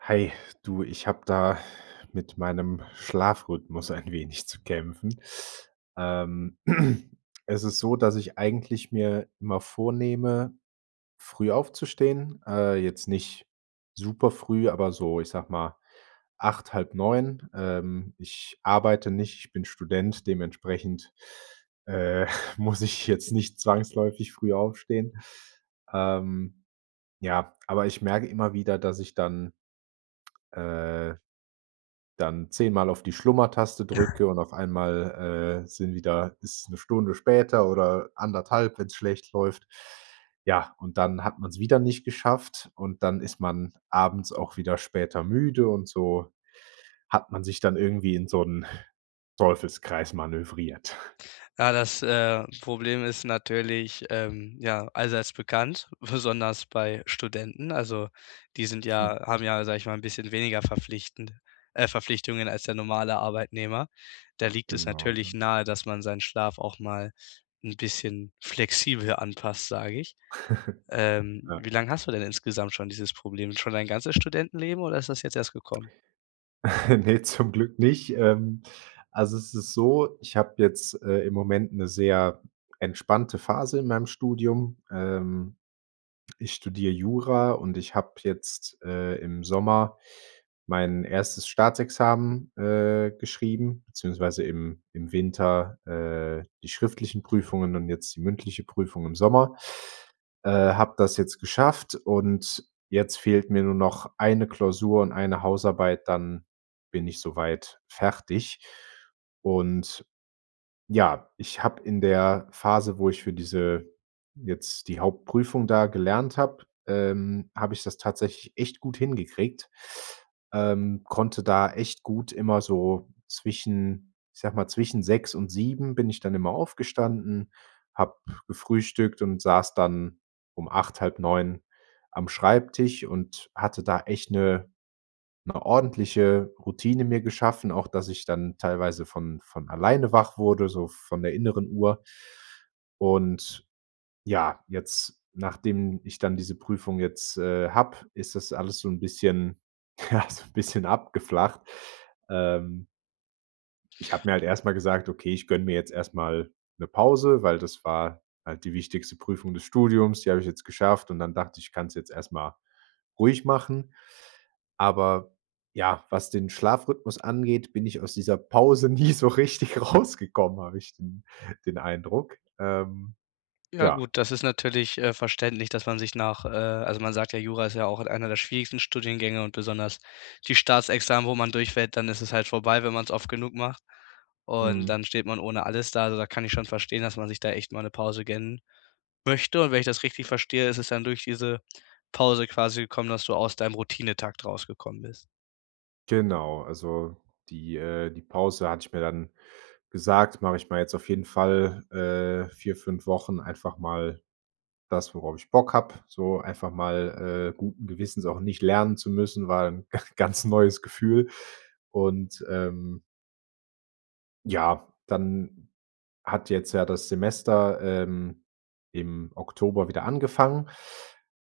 Hey, du, ich habe da mit meinem Schlafrhythmus ein wenig zu kämpfen. Ähm, es ist so, dass ich eigentlich mir immer vornehme, früh aufzustehen, äh, jetzt nicht superfrüh, aber so, ich sage mal, 8, halb 9. Ähm, ich arbeite nicht, ich bin Student, dementsprechend, äh, muss ich jetzt nicht zwangsläufig früh aufstehen. Ähm, ja, aber ich merke immer wieder, dass ich dann äh, dann 10 Mal auf die Schlummertaste drücke und auf einmal, äh, sind wieder ist 'ne Stunde später oder 1,5, wenn's schlecht läuft. Ja, und dann hat man's wieder nicht geschafft, und dann ist man abends auch wieder später müde und so hat man sich dann irgendwie in so 'n Teufelskreis manövriert. Ja, das, äh, Problem ist natürlich, ähm, ja, allseits bekannt, besonders bei Studenten, also, die sind ja haben ja, sage ich mal, 'n bisschen weniger verpflichtend, äh Verpflichtungen als der normale Arbeitnehmer. Da liegt es Genau, natürlich ja. nahe, dass man seinen Schlaf auch mal 'n bisschen flexibel anpasst, sage ich. Ähm, ja. wie lang hast du denn insgesamt schon dieses Problem? Schon dein ganzes Studentenleben, oder ist das jetzt erst gekommen? Ne, zum Glück nicht, ähm. Also, es ist so, ich habe jetzt, äh, im Moment 'ne sehr entspannte Phase in meinem Studium. Ähm, ich studiere Jura, und ich habe jetzt, äh, im Sommer mein 1. Staatsexamen, äh, geschrieben, beziehungsweise im im Winter, äh, die schriftlichen Prüfungen und jetzt die mündliche Prüfung im Sommer. Äh, habe das jetzt geschafft, und jetzt fehlt mir nur noch 1 Klausur und 1 Hausarbeit, dann bin ich so weit fertig. Und, ja, ich habe in der Phase, wo ich für diese jetzt die Hauptprüfung da gelernt habe, ähm, habe ich das tatsächlich echt gut hingekriegt. Ähm, konnte da echt gut immer so zwischen, ich sage mal zwischen 6 und 7 bin ich dann immer aufgestanden, habe gefrühstückt und saß dann um 8, halb 9 am Schreibtisch und hatte da echt 'ne 'ne ordentliche Routine mir geschaffen, auch dass ich dann teilweise von von alleine wach wurde, so von der inneren Uhr. Und, ja, jetzt, nachdem ich dann diese Prüfung jetzt, äh, habe, ist das alles so 'n bisschen, ja, so 'n bisschen abgeflacht. Ähm ich hab mir halt erst mal gesagt: „Okay, ich gönne mir jetzt erst mal 'ne Pause”, weil das war halt die wichtigste Prüfung des Studiums. Die habe ich jetzt geschafft und dann dachte ich: „Ich kann's jetzt erst mal ruhig machen." Aber, ja, was den Schlafrhythmus angeht, bin ich aus dieser Pause nie so richtig rausgekommen, habe ich den den Eindruck. Ähm, Ja ja. gut, das ist natürlich, äh, verständlich, dass man sich nach, äh also man sagt ja, Jura ist ja auch einer der schwierigsten Studiengänge und besonders die Staatsexamen, wo man durchfällt, dann ist es halt vorbei, wenn man's oft genug macht und Mhm. dann steht man ohne alles da. Also, da kann ich schon verstehen, dass man sich da echt mal 'ne Pause gönnen möchte und wenn ich das richtig verstehe, ist es dann durch diese Pause quasi gekommen, dass du aus deinem Routinetakt rausgekommen bist? Genau, also die, äh, die Pause hatte ich mir dann gesagt mache ich mal jetzt auf jeden Fall, äh, 4, 5 Wochen einfach mal das, worauf ich Bock habe, so einfach mal, äh, guten Gewissens auch nicht lernen zu müssen, war 'n ganz neues Gefühl, und, ähm ja, dann hat jetzt ja das Semester, ähm, im Oktober wieder angefangen,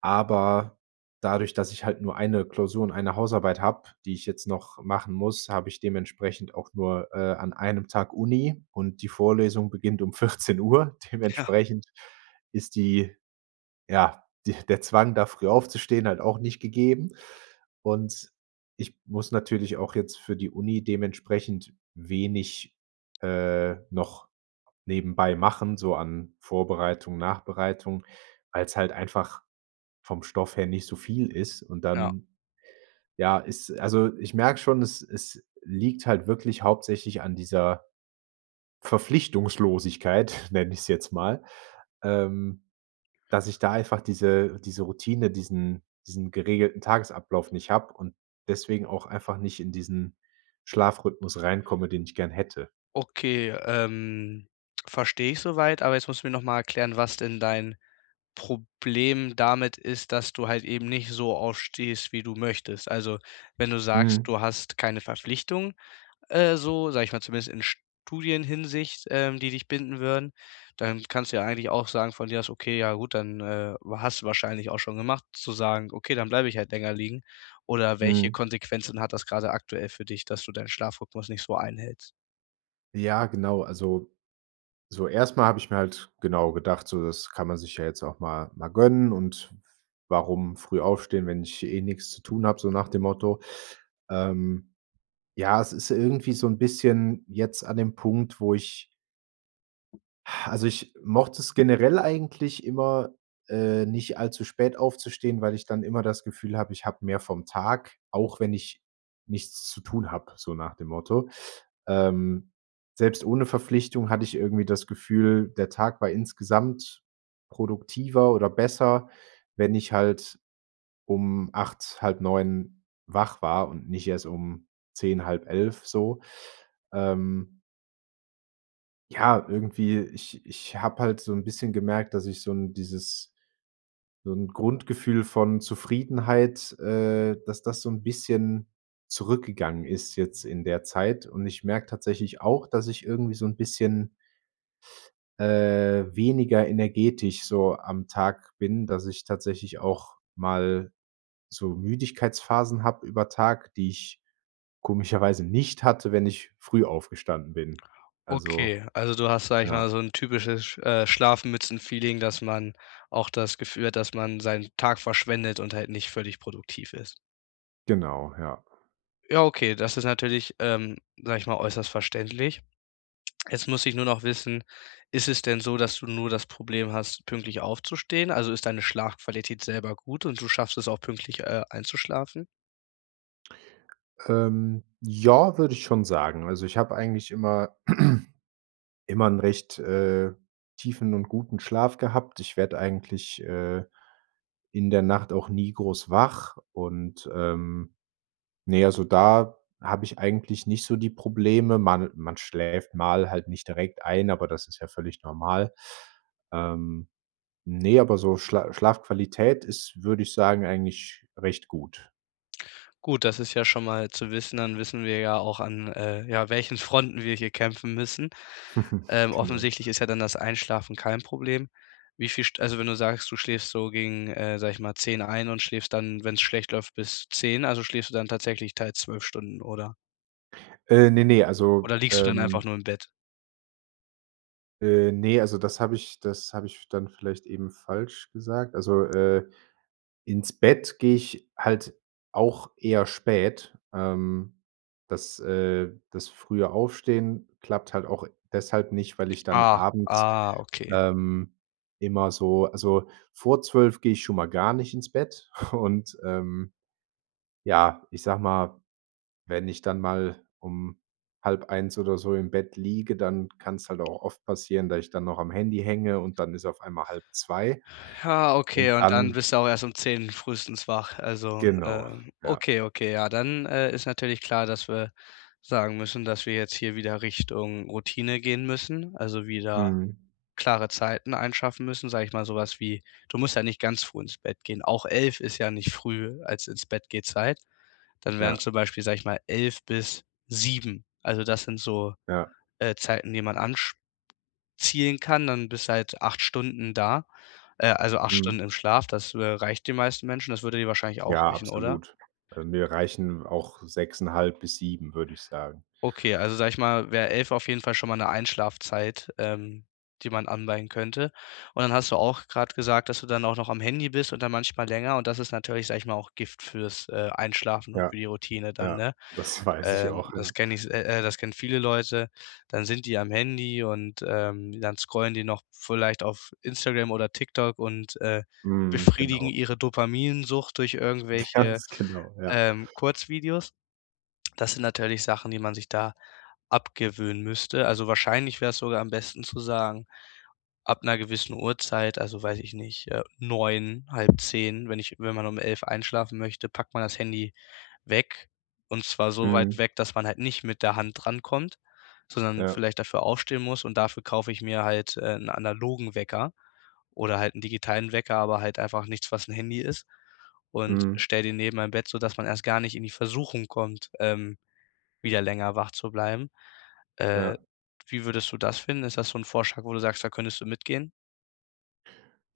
aber dadurch, dass ich halt nur 1 Klausur und 1 Hausarbeit habe, die ich jetzt noch machen muss, habe ich dementsprechend auch nur, äh, an 1 Tag Uni, und die Vorlesung beginnt um 14:00. Ja. Dementsprechend ist die, ja, die der Zwang, da früh aufzustehen, halt auch nicht gegeben. Und, ich muss natürlich auch jetzt für die Uni dementsprechend wenig, äh, noch nebenbei machen so an Vorbereitung, Nachbereitung, weil's halt einfach vom Stoff her nicht so viel ist. Und Ja. dann, ja, ist also, ich merke schon, es es liegt halt wirklich hauptsächlich an dieser Verpflichtungslosigkeit, nenne ich es jetzt mal, ähm, dass ich da einfach diese diese Routine, diesen diesen geregelten Tagesablauf nicht habe und deswegen auch einfach nicht in diesen Schlafrhythmus reinkomme, den ich gern hätte. Okay, ähm, verstehe ich soweit, aber jetzt musst du mir noch mal erklären, was denn dein Problem damit ist, dass du halt eben nicht so aufstehst, wie du möchtest. Also, wenn du sagst, Mhm. du hast keine Verpflichtung, äh, so, sage ich mal, zumindest in Studienhinsicht, ähm, die dich binden würden, dann kannst du ja eigentlich auch sagen von dir aus, okay, ja gut, dann, äh hast du wahrscheinlich auch schon gemacht, zu sagen: „Okay, dann bleibe ich halt länger liegen”, oder welche Mhm. Konsequenzen hat das gerade aktuell für dich, dass du deinen Schlafrhythmus nicht so einhältst? Ja, genau, also so erst mal habe ich mir halt genau gedacht, so, das kann man sich ja jetzt auch mal mal gönnen und warum früh aufstehen, wenn ich eh nix zu tun habe, so nach dem Motto. Ähm, ja, es ist irgendwie so 'n bisschen jetzt an dem Punkt, wo ich also, ich mochte es generell eigentlich immer, äh, nicht allzu spät aufzustehen, weil ich dann immer das Gefühl habe, ich habe mehr vom Tag, auch wenn ich nichts zu tun habe, so nach dem Motto. Ähm, selbst ohne Verpflichtung hatte ich irgendwie das Gefühl, der Tag war insgesamt produktiver oder besser, wenn ich halt um 08:00, 08:30 wach war und nicht erst um 10:00, 10:30 so, ähm. Ja, irgendwie, ich ich habe halt so 'n bisschen gemerkt, dass ich so 'n dieses so 'n Grundgefühl von Zufriedenheit, äh, dass das so 'n bisschen zurückgegangen ist jetzt in der Zeit und ich merke tatsächlich auch, dass ich irgendwie so 'n bisschen äh, weniger energetisch so am Tag bin, dass ich tatsächlich auch mal so Müdigkeitsphasen habe über Tag, die ich komischerweise nicht hatte, wenn ich früh aufgestanden bin. Also, Okay, also du hast, sage ich mal, ja. so 'n typisches äh, Schlafmützen-Feeling, dass man auch das Gefühl hat, dass man seinen Tag verschwendet und halt nicht völlig produktiv ist. Genau, ja. Ja, okay, das ist natürlich, ähm, sage ich mal, äußerst verständlich. Jetzt muss ich nur noch wissen: Ist es denn so, dass du nur das Problem hast, pünktlich aufzustehen? Also, ist deine Schlafqualität selber gut und du schaffst es auch, pünktlich, äh, einzuschlafen? Ähm, ja, würde ich schon sagen, also ich habe eigentlich immer immer 'n recht, äh, tiefen und guten Schlaf gehabt, ich werde eigentlich, äh, in der Nacht auch nie groß wach und, ähm, ne, also da habe ich eigentlich nicht so die Probleme. Man man schläft halt mal nicht direkt ein, aber das ist ja völlig normal. Ähm, ne, aber so Schla Schlafqualität ist, würde ich sagen, eigentlich recht gut. Gut, das ist ja schon mal zu wissen, dann wissen wir ja auch, an, äh, ja, welchen Fronten wir hier kämpfen müssen. Ähm, Genau. offensichtlich ist ja dann das Einschlafen kein Problem. Wie viel St also, wenn du sagst, du schläfst so gegen, äh, sage ich mal, 10:00 ein und schläfst dann, wenn's schlecht läuft, bis 10:00, also schläfst du dann tatsächlich teils 12 Stunden, oder? Äh, ne, ne, also, Oder liegst du dann einfach ähm... nur im Bett? Äh, ne, also das habe ich das habe ich dann vielleicht eben falsch gesagt. Also, äh, ins Bett gehe ich halt auch eher spät. Ähm, das, äh, das frühe Aufstehen klappt halt auch deshalb nicht, weil ich dann Ah abends, ah, okay. ähm, immer so also vor 12:00 gehe ich schon mal gar nicht ins Bett und ähm, ja, ich sage mal, wenn ich dann mal um 00:30 oder so im Bett liege, dann kann's halt auch oft passieren, da ich dann noch am Handy hänge und dann ist auf einmal 1:30 Ja, okay, und und dann dann bist du auch erst um 10:00 frühestens wach. Also, Genau, ähm, ja. okay, okay, ja, dann, äh, ist natürlich klar, dass wir sagen müssen, dass wir jetzt hier wieder Richtung Routine gehen müssen, also wieder Mhm. klare Zeiten schaffen müssen, sage ich mal, so was wie du musst ja nicht ganz früh ins Bett gehen, auch 11:00 ist ja nicht früh als Ins-Bett-Geh-Zeit, dann wären Ja. zum Beispiel, sage ich mal, 11:00 bis 7:00. Also das sind so, Ja. äh, Zeiten, die man ansch zielen kann, dann bist du halt 8 Stunden da, äh, also 8 Stunden Mhm. im Schlaf, das, äh, reicht den meisten Menschen. Das würde dir wahrscheinlich auch Ja, reichen, oder? absolut. Mir reichen auch 6,5 bis 7, würde ich sagen. Okay, also sage ich mal, wär 11:00 auf jeden Fall schon mal 'ne Einschlafzeit, ähm, die man anpeilen könnte. Und dann hast du auch grad gesagt, dass du dann auch noch am Handy bist und dann manchmal länger und das ist natürlich- sage ich mal- auch Gift fürs, äh, Einschlafen und Ja. für die Routine dann, Ja, ne? das weiß ich Ähm, auch, das ja. kenn ich se äh, äh, das kennen viele Leute. Dann sind die am Handy und, ähm, dann scrollen die noch vielleicht auf Instagram oder TikTok und, äh, Mhm, befriedigen genau. ihre Dopaminsucht durch irgendwelche, ganz genau, ja. ähm, Kurzvideos. Das sind natürlich Sachen, die man sich da abgewöhnen müsste, also wahrscheinlich wär's sogar am besten zu sagen, ab 'ner gewissen Uhrzeit also, weiß ich nicht, äh, 9:00, 09:30, wenn ich wenn man um 11:00 einschlafen möchte, packt man das Handy weg und zwar so weit Mhm. weg, dass man halt nicht mit der Hand drankommt, sondern Ja. vielleicht dafür aufstehen muss und dafür kaufe ich mir halt äh, 'n analogen Wecker oder halt 'n digitalen Wecker, aber halt einfach nichts, was 'n Handy ist und Mhm. stelle den neben mein Bett, sodass man erst gar nicht in die Versuchung kommt, ähm, wieder länger wach zu bleiben. Äh, Ja. wie würdest du das finden? Ist das so 'n Vorschlag, wo du sagst, da könntest du mitgehen?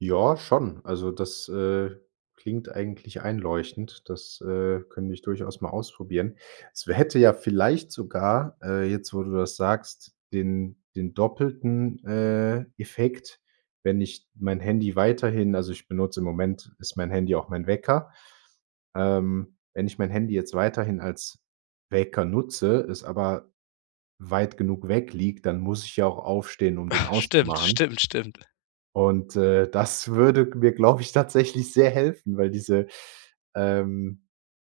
Ja, schon. Also das, äh, klingt eigentlich einleuchtend, das, äh, könnte ich durchaus mal ausprobieren. Es wär hätte ja vielleicht sogar, äh,- jetzt, wo du das sagst- den den doppelten, äh, Effekt, wenn ich mein Handy weiterhin also ich benutze im Moment ist mein Handy auch mein Wecker. Ähm, wenn ich mein Handy jetzt weiterhin als Wecker nutze, es aber weit genug weg liegt, dann muss ich ja auch aufstehen, um den Stimmt, auszumachen. stimmt, stimmt. Und, äh, das würde g mir, glaube ich, tatsächlich sehr helfen, weil diese, ähm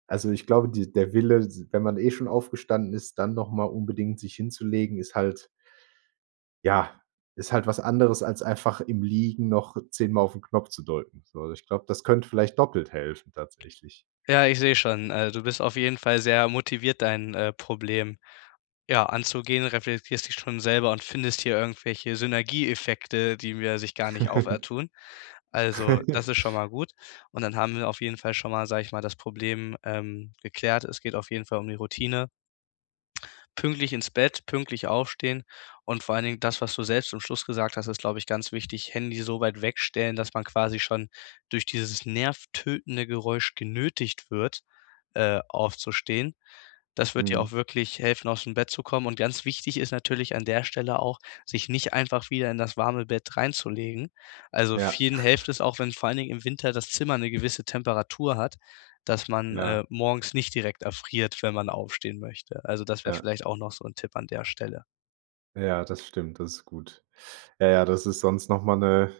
also ich glaube, die der Wille, s wenn man eh schon aufgestanden ist, dann noch mal unbedingt sich hinzulegen, ist halt ja, ist halt was anderes als einfach im Liegen noch 10 mal auf 'n Knopf zu drücken. So, also ich glaube, das könnte vielleicht doppelt helfen tatsächlich. Ja, ich sehe schon, äh, du bist auf jeden Fall sehr motiviert, dein, äh, Problem, ja, anzugehen, reflektierst dich schon selber und findest hier irgendwelche Synergieeffekte, die mir sich gar nicht auftun. Also, das ist schon mal gut und dann haben wir auf jeden Fall schon mal sage ich mal, das Problem, ähm, geklärt. Es geht auf jeden Fall um die Routine. Pünktlich ins Bett, pünktlich aufstehen und vor allen Dingen, das, was du selbst zum Schluss gesagt hast, ist, glaube ich, ganz wichtig: Handy so weit wegstellen, dass man quasi schon durch dieses nervtötende Geräusch genötigt wird, äh, aufzustehen. Das wird dir auch Mhm. wirklich helfen, ausm Bett zu kommen und ganz wichtig ist natürlich an der Stelle auch, sich nicht einfach wieder in das warme Bett reinzulegen. Also Ja. vielen helft es auch, wenn vor allen Dingen im Winter das Zimmer 'ne gewisse Temperatur hat, dass man, Ja. äh, morgens nicht direkt erfriert, wenn man aufstehen möchte. Also, das wäre Ja. vielleicht auch noch so 'n Tipp an der Stelle. Ja, das stimmt, das ist gut. Ja, ja, das ist sonst noch mal 'ne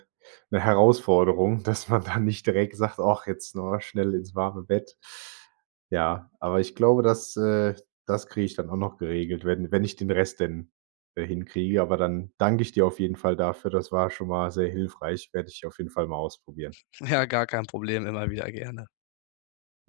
'ne Herausforderung, dass man da nicht direkt sagt: „Och, jetzt schnell ins warme Bett." Ja, aber ich glaube, das, äh, das kriege ich dann auch noch geregelt, wenn wenn ich den Rest denn, äh, hinkriege, aber dann dank ich dir auf jeden Fall dafür. Das war schon mal sehr hilfreich. Werde ich auf jeden Fall mal ausprobieren. Ja, gar kein Problem, immer wieder gerne.